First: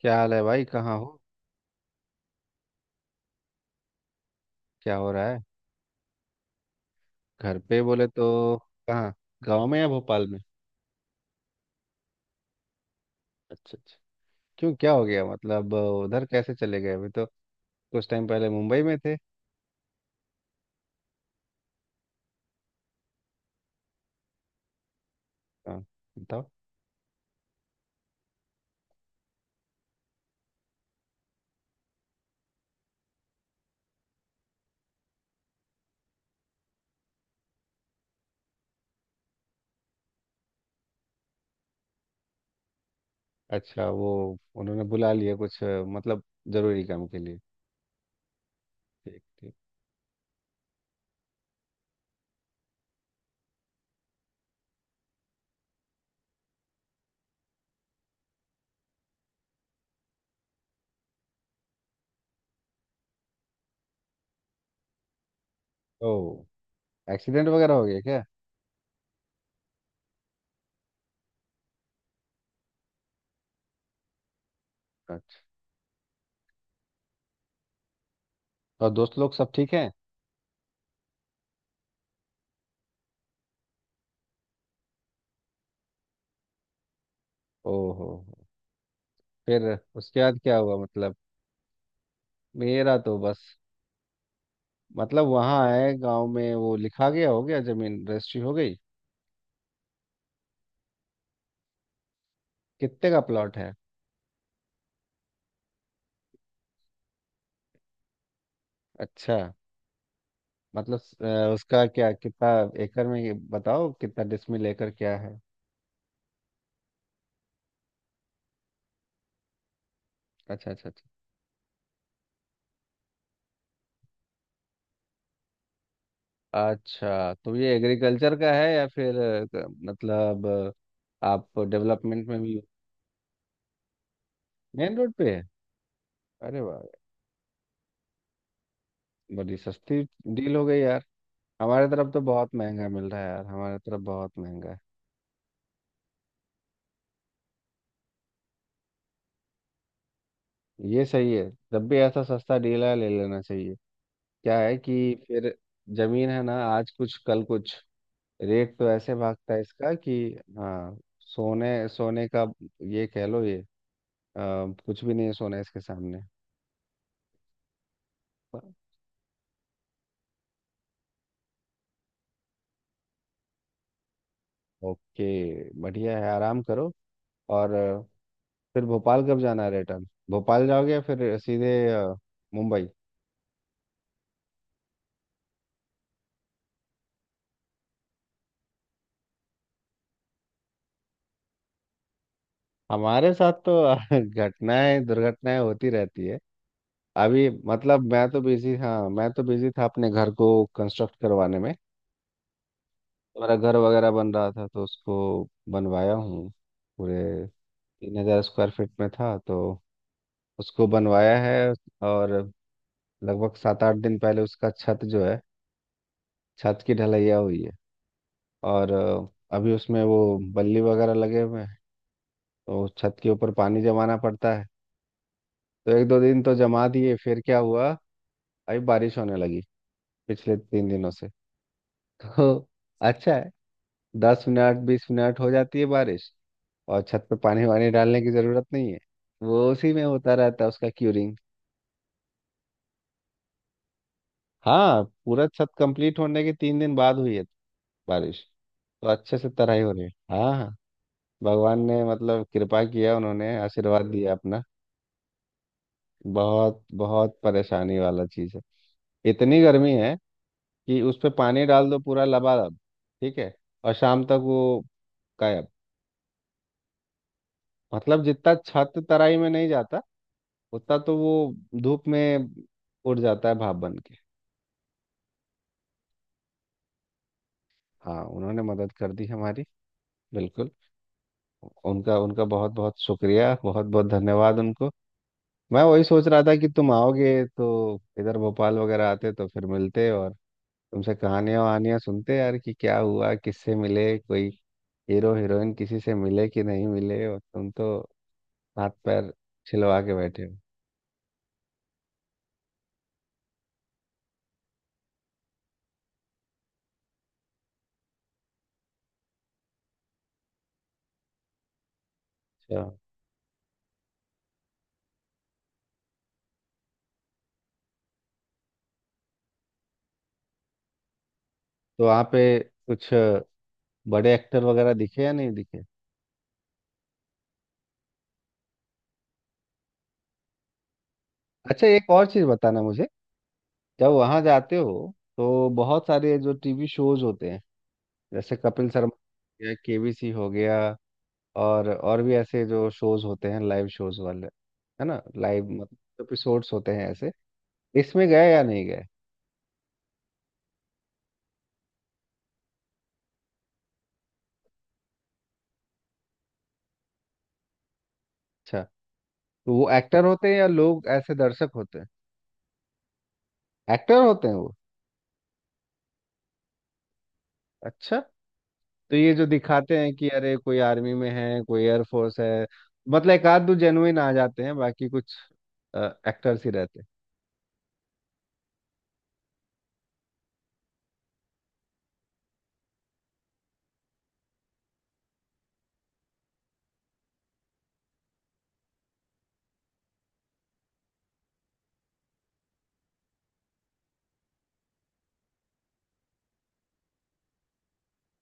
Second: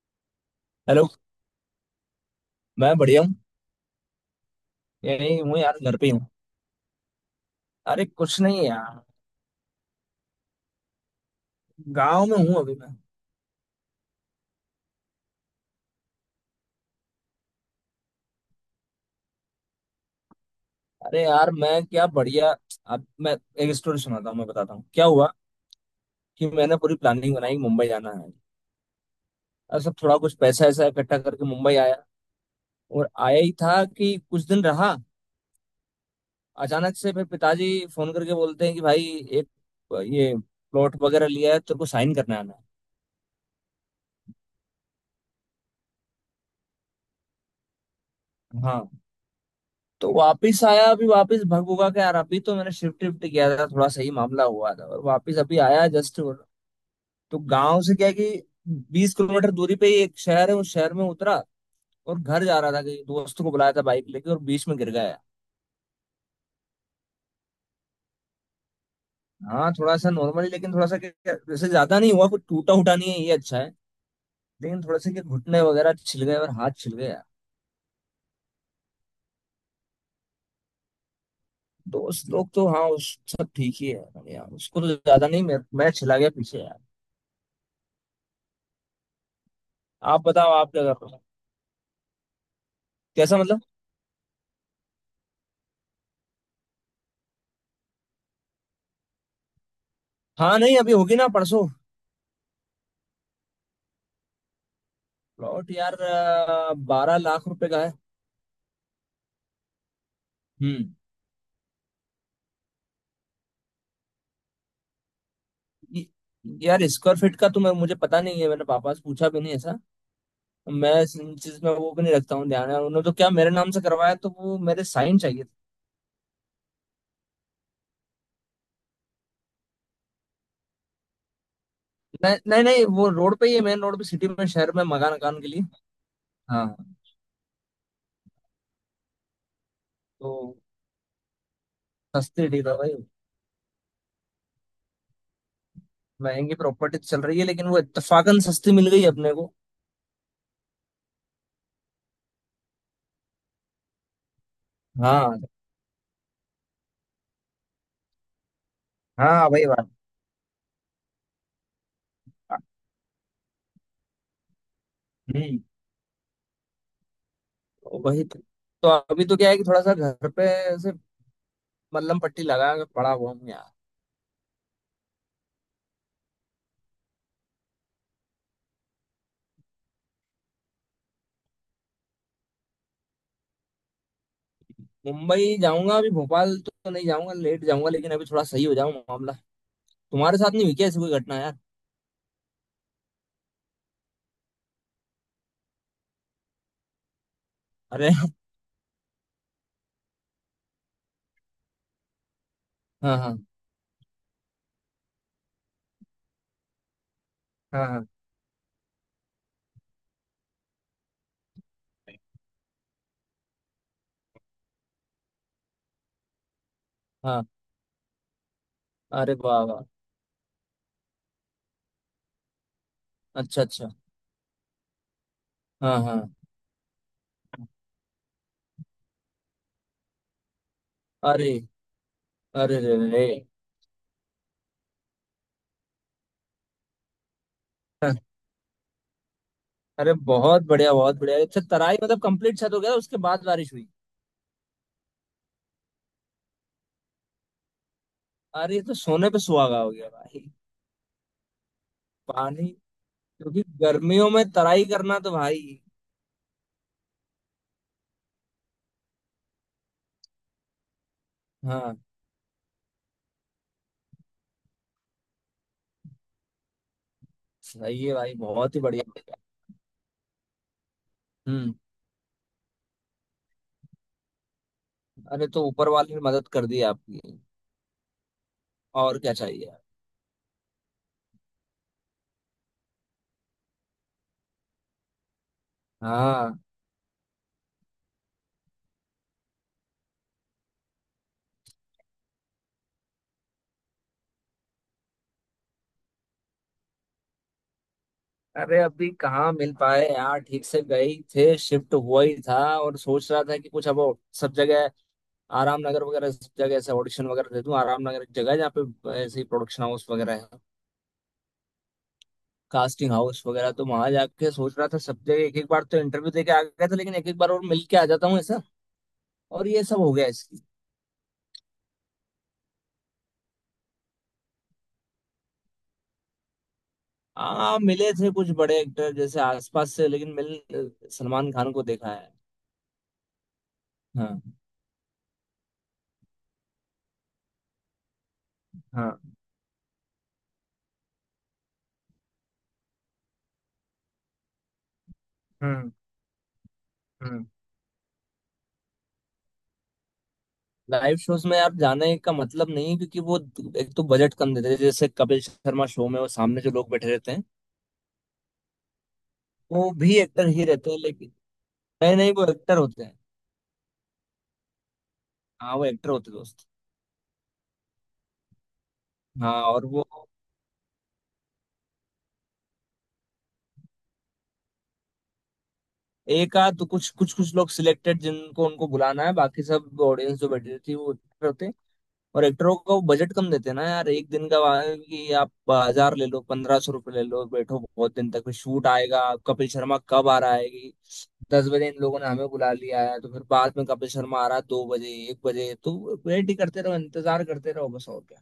क्या हाल है भाई? कहाँ हो? हेलो। मैं बढ़िया हूँ। क्या हो रहा यही है? हूँ यार, घर पे ही हूँ। घर पे अरे बोले तो? कुछ नहीं यार। कहाँ? गांव में या भोपाल में? गांव में हूँ अभी मैं। अच्छा अच्छा। क्यों, क्या हो गया? मतलब उधर कैसे चले गए? अभी तो कुछ टाइम पहले मुंबई में थे। अरे यार, मैं क्या बढ़िया। अब मैं एक स्टोरी सुनाता हूँ, मैं बताता हूँ क्या हुआ। हाँ, बताओ। कि मैंने पूरी प्लानिंग बनाई मुंबई जाना है, और सब थोड़ा कुछ पैसा ऐसा इकट्ठा करके मुंबई आया। और आया ही था कि कुछ दिन रहा, अचानक से फिर पिताजी फोन करके बोलते हैं कि भाई एक ये प्लॉट वगैरह लिया है, तेरे को साइन करने आना अच्छा, वो उन्होंने बुला लिया कुछ मतलब जरूरी काम के लिए। है। हाँ। ठीक ठीक। तो वापिस आया। अभी वापिस भग भुगा के यार, अभी तो मैंने शिफ्ट शिफ्ट किया था, थोड़ा सही मामला हुआ था, और वापिस अभी आया जस्ट। तो गांव से क्या है कि 20 किलोमीटर दूरी पे ही एक शहर है, उस शहर में उतरा। और घर जा रहा था, कहीं दोस्त को बुलाया था बाइक लेके, और बीच में गिर गया। ओ, एक्सीडेंट वगैरह हो गया क्या? हाँ, थोड़ा सा नॉर्मली, लेकिन थोड़ा सा वैसे ज्यादा नहीं हुआ, कुछ टूटा उटा नहीं है, ये अच्छा है। लेकिन थोड़ा सा क्या, अच्छा। घुटने वगैरह छिल गए और हाथ छिल गया। और दोस्त लोग सब ठीक हैं? दोस्त लोग तो हाँ, उस सब ठीक ही है यार, उसको तो ज्यादा नहीं, मैं छिला गया पीछे यार। ओहो। फिर उसके आप बाद बताओ, क्या आप हुआ क्या कर रहे मतलब? हो? मेरा तो कैसा बस। मतलब? मतलब वहाँ आए गांव में वो लिखा गया, हो गया, जमीन रजिस्ट्री हो गई। हाँ नहीं, अभी होगी ना परसों। कितने का प्लॉट है? प्लॉट यार 12 लाख रुपए का है। अच्छा। हम्म। मतलब उसका क्या, कितना? एकड़ में ये बताओ, कितना डिसमिल एकड़ क्या है? य- यार, स्क्वायर फीट का तो मैं मुझे पता नहीं है, मैंने पापा से पूछा भी नहीं ऐसा। अच्छा अच्छा मैं इस चीज में वो भी नहीं रखता हूँ ध्यान यार, उन्होंने तो क्या मेरे नाम से करवाया, तो वो मेरे साइन चाहिए थे। अच्छा अच्छा। तो ये एग्रीकल्चर का है या फिर मतलब आप डेवलपमेंट नहीं में भी? नहीं नहीं, वो रोड पे ही है, मेन रोड पे सिटी में शहर में, मेन रोड मकान पे मकान है? के लिए। अरे हाँ। वाह! बड़ी सस्ती तो डील हो गई यार। हमारे तरफ तो सस्ती बहुत ठीक है महंगा भाई, मिल रहा है यार, हमारे तरफ बहुत महंगा है। महंगी प्रॉपर्टी चल रही है लेकिन वो इत्तेफाकन सस्ती मिल गई अपने को। ये सही है। जब भी ऐसा सस्ता डील है ले लेना चाहिए। क्या है कि हाँ फिर जमीन है ना, आज कुछ कल कुछ रेट तो ऐसे हाँ भागता है भाई बात। इसका कि, हाँ, सोने सोने का ये कह लो। ये अ, कुछ भी नहीं है सोना हम्म। इसके सामने। तो वही तो। तो अभी तो क्या है कि थोड़ा सा घर पे मल्लम पट्टी लगा के पड़ा हुआ हूँ यार। ओके, बढ़िया है, आराम करो। और फिर भोपाल कब जाना है? रिटर्न भोपाल जाओगे या फिर सीधे मुंबई? मुंबई जाऊंगा, अभी भोपाल तो नहीं जाऊंगा, लेट जाऊंगा, लेकिन अभी थोड़ा सही हो जाऊं मामला। तुम्हारे साथ नहीं हुई क्या ऐसी कोई घटना यार? हमारे साथ तो घटनाएं दुर्घटनाएं होती रहती है। अभी अरे। मतलब मैं तो बिजी, हाँ, मैं तो बिजी था अपने घर को कंस्ट्रक्ट करवाने में। हाँ हाँ। मेरा घर वगैरह बन रहा था तो उसको बनवाया हूँ। पूरे हाँ हाँ 3,000 स्क्वायर फीट में था तो उसको बनवाया है। और लगभग 7 8 दिन पहले उसका छत जो है, छत की ढलैया हाँ। हुई है। और अरे वाह अभी वाह। उसमें वो बल्ली वगैरह लगे हुए हैं। तो छत के ऊपर अच्छा पानी अच्छा। जमाना पड़ता है। तो हाँ एक दो हाँ। दिन तो जमा दिए, फिर क्या हुआ, अभी बारिश होने लगी पिछले 3 दिनों से। अरे, तो अरे रे रे रे। अच्छा है। 10 मिनट 20 मिनट हो जाती है बारिश। और छत पे पानी वानी डालने की जरूरत नहीं है, वो उसी में अरे होता बहुत रहता है उसका बढ़िया बहुत क्यूरिंग। बढ़िया। अच्छा, तराई मतलब कंप्लीट छत हो गया उसके बाद बारिश हुई? हाँ, पूरा छत कंप्लीट होने के 3 दिन बाद हुई है बारिश। अरे ये तो तो सोने अच्छे पे से सुहागा तराई हो हो रही गया है, भाई। हाँ हाँ। भगवान ने मतलब पानी, कृपा किया, उन्होंने क्योंकि आशीर्वाद गर्मियों दिया में अपना। तराई करना तो भाई। बहुत बहुत परेशानी वाला चीज़ है। इतनी गर्मी है कि उस पे पानी डाल हाँ। दो पूरा लबालब, ठीक है, और शाम तक वो गायब। सही है मतलब भाई, जितना बहुत ही छत बढ़िया। तराई में नहीं जाता, उतना तो वो हम्म। धूप में उड़ जाता है भाप बन के। अरे तो ऊपर वाले ने मदद कर दी आपकी। हाँ, उन्होंने मदद कर और दी क्या हमारी। चाहिए। बिल्कुल। उनका उनका बहुत बहुत शुक्रिया, बहुत बहुत धन्यवाद उनको। मैं वही सोच रहा हाँ। था कि तुम आओगे तो इधर भोपाल वगैरह आते तो फिर मिलते, और तुमसे कहानियां वहानियां सुनते यार कि क्या हुआ, किससे मिले, कोई हीरो हीरोइन किसी से मिले कि नहीं मिले, और तुम तो अरे हाथ अभी पैर कहाँ मिल छिलवा पाए के यार, बैठे हो। ठीक से गए थे, शिफ्ट हुआ ही था और सोच रहा था कि कुछ अब सब जगह आराम नगर वगैरह सब जगह ऐसे ऑडिशन वगैरह दे दूं। आराम नगर एक जगह है जहाँ पे ऐसे ही प्रोडक्शन हाउस वगैरह है, अच्छा। कास्टिंग हाउस वगैरह। तो वहां जाके सोच रहा था सब जगह एक एक बार तो इंटरव्यू दे के आ गया था, लेकिन एक एक बार और मिल के आ जाता हूँ ऐसा, और ये सब हो गया इसकी। तो वहाँ पे कुछ बड़े एक्टर वगैरह दिखे या नहीं दिखे? हाँ मिले थे कुछ बड़े एक्टर जैसे आसपास से, लेकिन मिल सलमान खान को अच्छा, एक देखा और है। चीज़ बताना मुझे। जब हाँ वहाँ जाते हो तो बहुत सारे जो टीवी शोज होते हैं, जैसे कपिल शर्मा हाँ। हो गया, केबीसी हो गया, और भी ऐसे जो शोज होते हैं, लाइव शोज वाले, है ना? लाइव हम्म। मतलब एपिसोड्स होते हैं ऐसे। हम्म। इसमें गए या नहीं गए? लाइव शोज में आप जाने का मतलब नहीं है, क्योंकि वो, एक तो बजट कम देते हैं, जैसे कपिल शर्मा शो में वो सामने जो लोग बैठे रहते हैं, अच्छा। तो वो वो भी एक्टर एक्टर होते हैं ही या रहते हैं। लोग लेकिन ऐसे दर्शक होते हैं? नहीं नहीं, वो एक्टर होते हैं। एक्टर होते हैं वो? हाँ वो एक्टर होते हैं दोस्त। अच्छा। तो ये जो हाँ और दिखाते वो हैं कि अरे कोई आर्मी में है कोई एयरफोर्स है, मतलब एक आध दो जेनुइन आ जाते हैं, बाकी कुछ एक एक्टर्स ही आध रहते हैं। कुछ कुछ कुछ लोग सिलेक्टेड, जिनको उनको बुलाना है, बाकी सब ऑडियंस जो बैठी रहती है वो actor होते हैं। और एक्टरों को बजट कम देते हैं ना यार, एक दिन का वहाँ, कि आप 1,000 ले लो, 1,500 रुपये ले लो, बैठो बहुत दिन तक फिर शूट आएगा। कपिल शर्मा कब आ रहा है, कि 10 बजे इन लोगों ने हमें बुला लिया है, तो फिर बाद में कपिल शर्मा आ रहा है 2 बजे 1 बजे, तो वेट ही करते रहो, इंतजार करते रहो, बस और क्या।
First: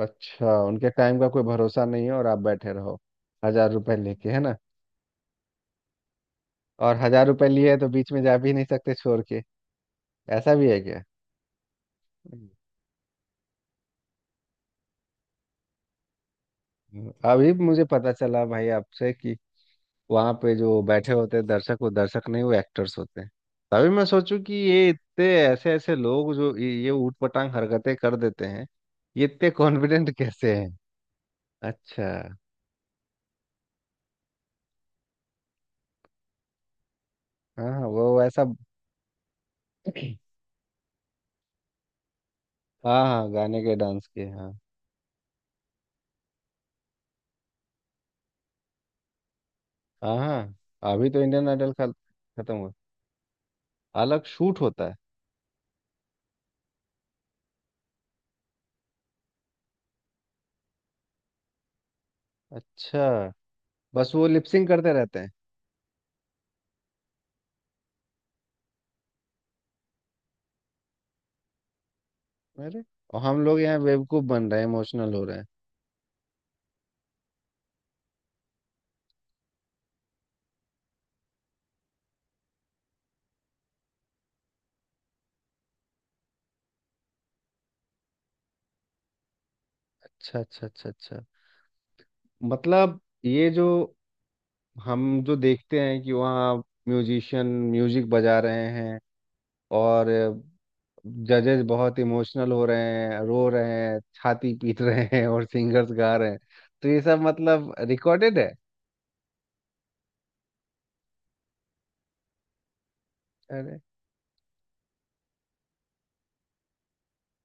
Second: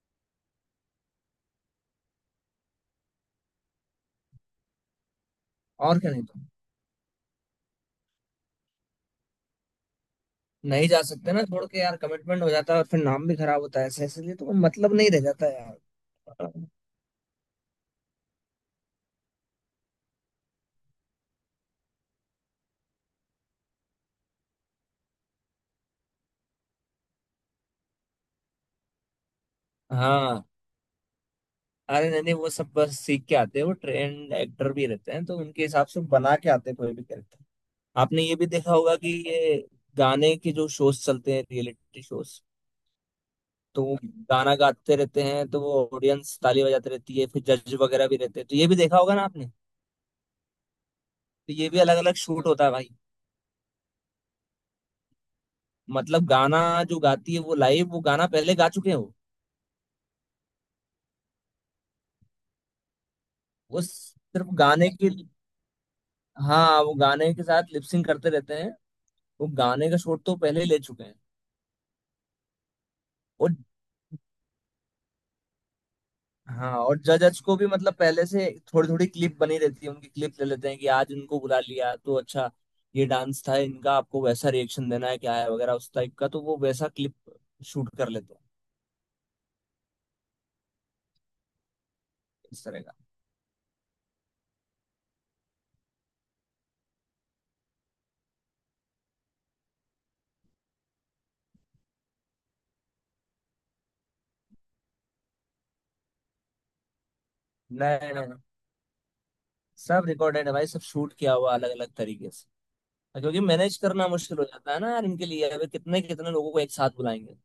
अच्छा। उनके टाइम का कोई भरोसा नहीं है और आप बैठे रहो 1,000 रुपए लेके, है ना? और क्या, नहीं तो। और 1,000 रुपए लिए हैं तो बीच में जा भी नहीं सकते छोड़ के, ऐसा भी है नहीं जा क्या? सकते ना छोड़ के यार, कमिटमेंट हम्म। हो जाता है और फिर नाम भी खराब होता है, ऐसे ऐसे लिए तो मतलब नहीं रह जाता यार। अभी मुझे पता चला भाई आपसे कि वहां पे जो बैठे होते हैं दर्शक, वो दर्शक नहीं, वो एक्टर्स होते हैं। तभी मैं सोचूं कि ये इतने ऐसे ऐसे लोग जो ये ऊटपटांग हरकतें कर देते हैं, ये इतने कॉन्फिडेंट हाँ। कैसे हैं? अरे अच्छा। नहीं नहीं, वो सब बस सीख के आते हैं, वो ट्रेंड एक्टर भी रहते हैं, तो उनके हिसाब से बना के आते हैं कोई भी कैरेक्टर। हाँ हाँ, आपने वो ये ऐसा। भी देखा होगा कि ये गाने के जो शोज चलते हैं, रियलिटी शोज, हाँ हाँ, गाने के तो वो डांस के, हाँ। गाना गाते रहते हैं, तो वो ऑडियंस ताली बजाते रहती है, फिर जज वगैरह भी रहते हैं, तो ये भी देखा होगा ना आपने। हाँ हाँ, अभी तो इंडियन तो ये आइडल भी अलग अलग शूट खत्म होता है हुआ। भाई। अलग शूट होता है? मतलब गाना जो गाती है वो लाइव, वो गाना पहले गा चुके हैं वो। अच्छा। वो बस वो सिर्फ लिपसिंग गाने करते के। रहते हैं? हाँ वो गाने के साथ लिपसिंग करते रहते हैं, वो गाने का शूट तो पहले ही ले चुके हैं। अरे! और हम और लोग यहाँ बेवकूफ बन रहे हैं, इमोशनल हो रहे हैं। हाँ, और जजज को भी मतलब पहले से थोड़ी थोड़ी क्लिप बनी रहती है, उनकी क्लिप ले लेते हैं, कि आज इनको बुला लिया तो अच्छा, ये डांस था इनका, आपको वैसा रिएक्शन देना है क्या है वगैरह उस टाइप का, तो वो वैसा क्लिप शूट कर लेते हैं, अच्छा अच्छा अच्छा अच्छा। इस तरह का। मतलब ये जो हम जो देखते हैं कि वहाँ म्यूजिशियन म्यूजिक बजा रहे हैं, और जजेस बहुत इमोशनल हो रहे हैं, रो रहे हैं, छाती पीट रहे हैं, और सिंगर्स गा रहे हैं, तो ये सब मतलब नहीं नहीं रिकॉर्डेड नहीं, है? सब रिकॉर्डेड है भाई, सब शूट किया हुआ अलग अलग तरीके से, क्योंकि मैनेज अरे! करना मुश्किल हो जाता है ना यार, इनके लिए अभी कितने कितने लोगों को एक साथ बुलाएंगे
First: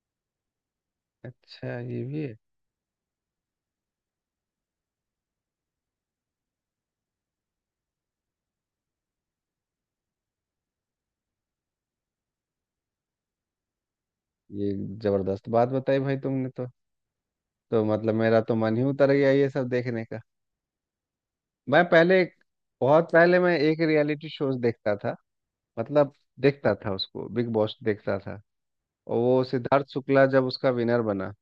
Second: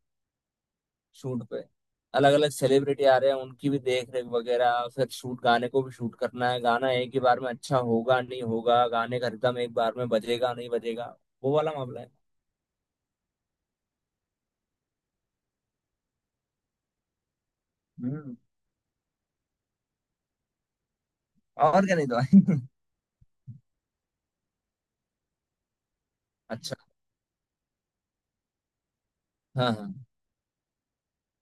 शूट पे। अच्छा, ये भी अलग है। अलग सेलिब्रिटी आ रहे हैं, उनकी भी देख रेख वगैरह, फिर शूट, गाने को भी शूट करना है, गाना एक ही बार में अच्छा होगा नहीं होगा, गाने का रिदम एक बार में बजेगा नहीं बजेगा, वो वाला मामला है। ये जबरदस्त बात बताई भाई तुमने तो मतलब हम्म। मेरा तो मन ही उतर गया ये सब देखने का। मैं और क्या, नहीं तो पहले एक- भाई। बहुत पहले मैं एक रियलिटी शोज देखता था, मतलब देखता अच्छा। था उसको, बिग बॉस देखता था। और वो हाँ सिद्धार्थ हाँ। शुक्ला जब उसका विनर बना,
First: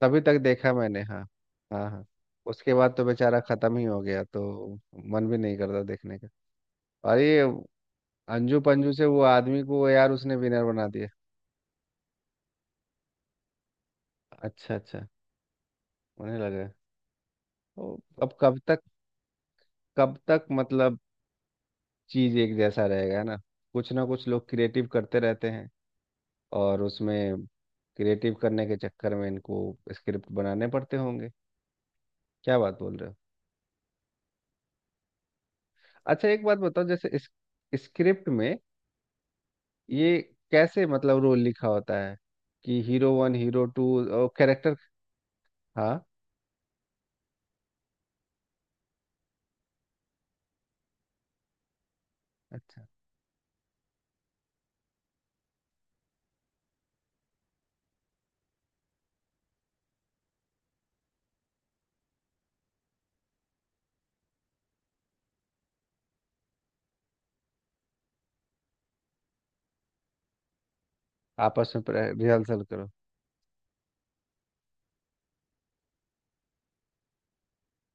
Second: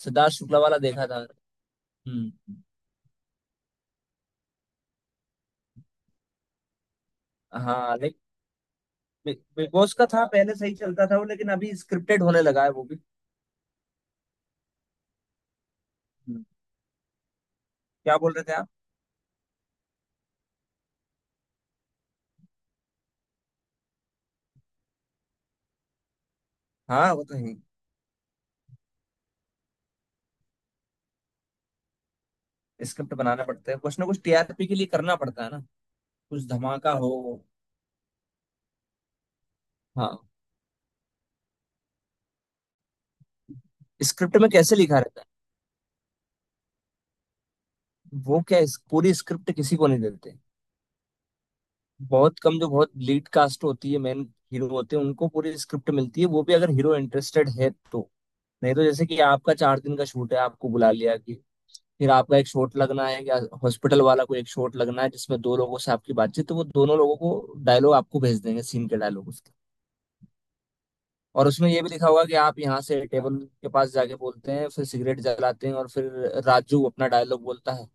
तभी सिद्धार्थ तक शुक्ला देखा वाला मैंने। देखा था। हाँ हाँ हाँ। हम्म। उसके बाद तो बेचारा खत्म ही हो गया, तो मन भी नहीं करता देखने का। और ये हाँ लेकिन अंजू पंजू से वो बिग आदमी बिग को बॉस का यार, था, उसने पहले विनर सही बना चलता दिया। था वो, लेकिन अभी स्क्रिप्टेड होने लगा है वो भी। अच्छा अच्छा, उन्हें हम्म, लगा तो। क्या बोल अब रहे थे कब आप? तक, कब तक मतलब चीज एक जैसा रहेगा ना, कुछ ना कुछ लोग क्रिएटिव करते रहते हैं, और हाँ वो उसमें तो है, क्रिएटिव करने के चक्कर में इनको स्क्रिप्ट बनाने पड़ते होंगे। क्या बात बोल रहे हो! स्क्रिप्ट बनाना पड़ता है, कुछ ना कुछ टीआरपी के लिए करना पड़ता है ना, अच्छा, एक कुछ बात बताओ, धमाका जैसे हो। इस स्क्रिप्ट में हाँ, ये कैसे मतलब रोल लिखा होता है कि हीरो 1, हीरो 2 और स्क्रिप्ट में कैरेक्टर? कैसे लिखा रहता है, हाँ, पूरी स्क्रिप्ट किसी को नहीं देते, बहुत कम, जो अच्छा। बहुत लीड कास्ट होती है, मेन हीरो होते हैं, उनको पूरी स्क्रिप्ट मिलती है, वो भी अगर हीरो इंटरेस्टेड है तो। नहीं तो जैसे कि आपका 4 दिन का शूट है, आपको बुला लिया कि फिर आपका एक शॉट लगना है, या हॉस्पिटल वाला को एक शॉट लगना है जिसमें दो लोगों से आपकी बातचीत, तो वो दोनों लोगों को डायलॉग आपको भेज देंगे, सीन के डायलॉग उसके। और उसमें आपस ये में भी लिखा होगा कि आप रिहर्सल यहाँ करो? से टेबल के पास जाके बोलते हैं, फिर सिगरेट जलाते हैं, और फिर राजू अपना डायलॉग बोलता है,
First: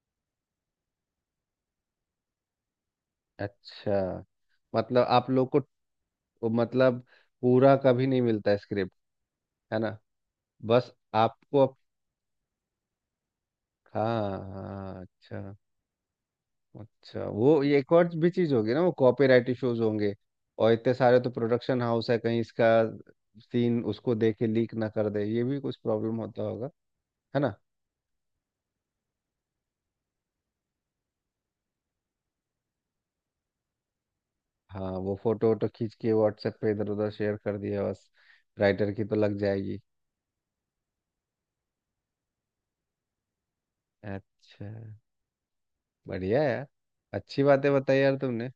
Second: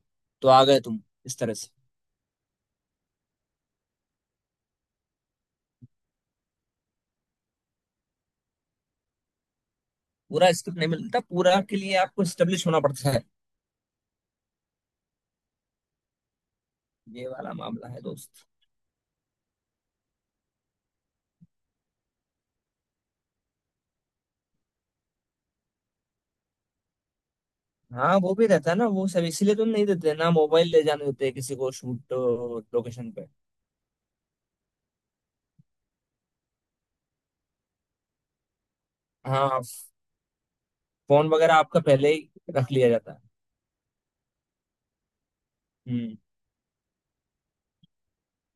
तो आ गए तुम, इस तरह से। अच्छा, मतलब आप लोग को मतलब पूरा कभी नहीं मिलता स्क्रिप्ट, है ना? पूरा स्क्रिप्ट नहीं बस मिलता, मतलब पूरा आपको। के लिए आपको स्टेब्लिश होना पड़ता है, हाँ हाँ, अच्छा। अच्छा, ये वाला वो ये मामला एक है और भी दोस्त। चीज होगी ना, वो कॉपीराइट इश्यूज होंगे। और इतने सारे तो प्रोडक्शन हाउस है, कहीं इसका सीन उसको दे के लीक ना कर दे, ये भी कुछ प्रॉब्लम होता होगा, है ना? हाँ वो भी रहता है ना वो सब, इसीलिए तो नहीं देते ना, मोबाइल ले जाने देते हैं किसी को शूट लोकेशन पे। हाँ, वो फोटो वोटो खींच के व्हाट्सएप पे इधर उधर शेयर कर दिया बस, राइटर की तो लग हाँ जाएगी। फोन वगैरह आपका पहले ही रख लिया जाता है। अच्छा, हम्म। बढ़िया यार। अच्छी बातें बताई यार तुमने।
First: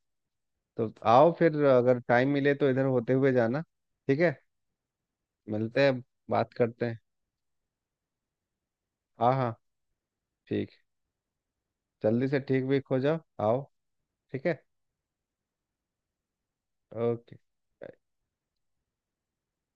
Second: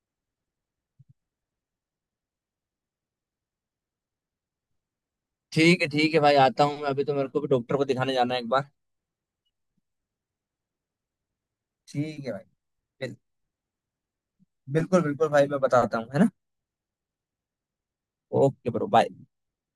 तो आओ फिर, अगर टाइम मिले तो इधर होते हुए जाना। ठीक है, मिलते हैं। ठीक है भाई, बात आता हूँ करते मैं, हैं। अभी तो मेरे को भी डॉक्टर को दिखाने जाना है एक बार। हाँ हाँ, ठीक। ठीक जल्दी है से भाई। ठीक भी हो बिल- जाओ, आओ। ठीक है। बिल्कुल बिल्कुल भाई, मैं बताता हूँ है ना। ओके। Okay bro bye.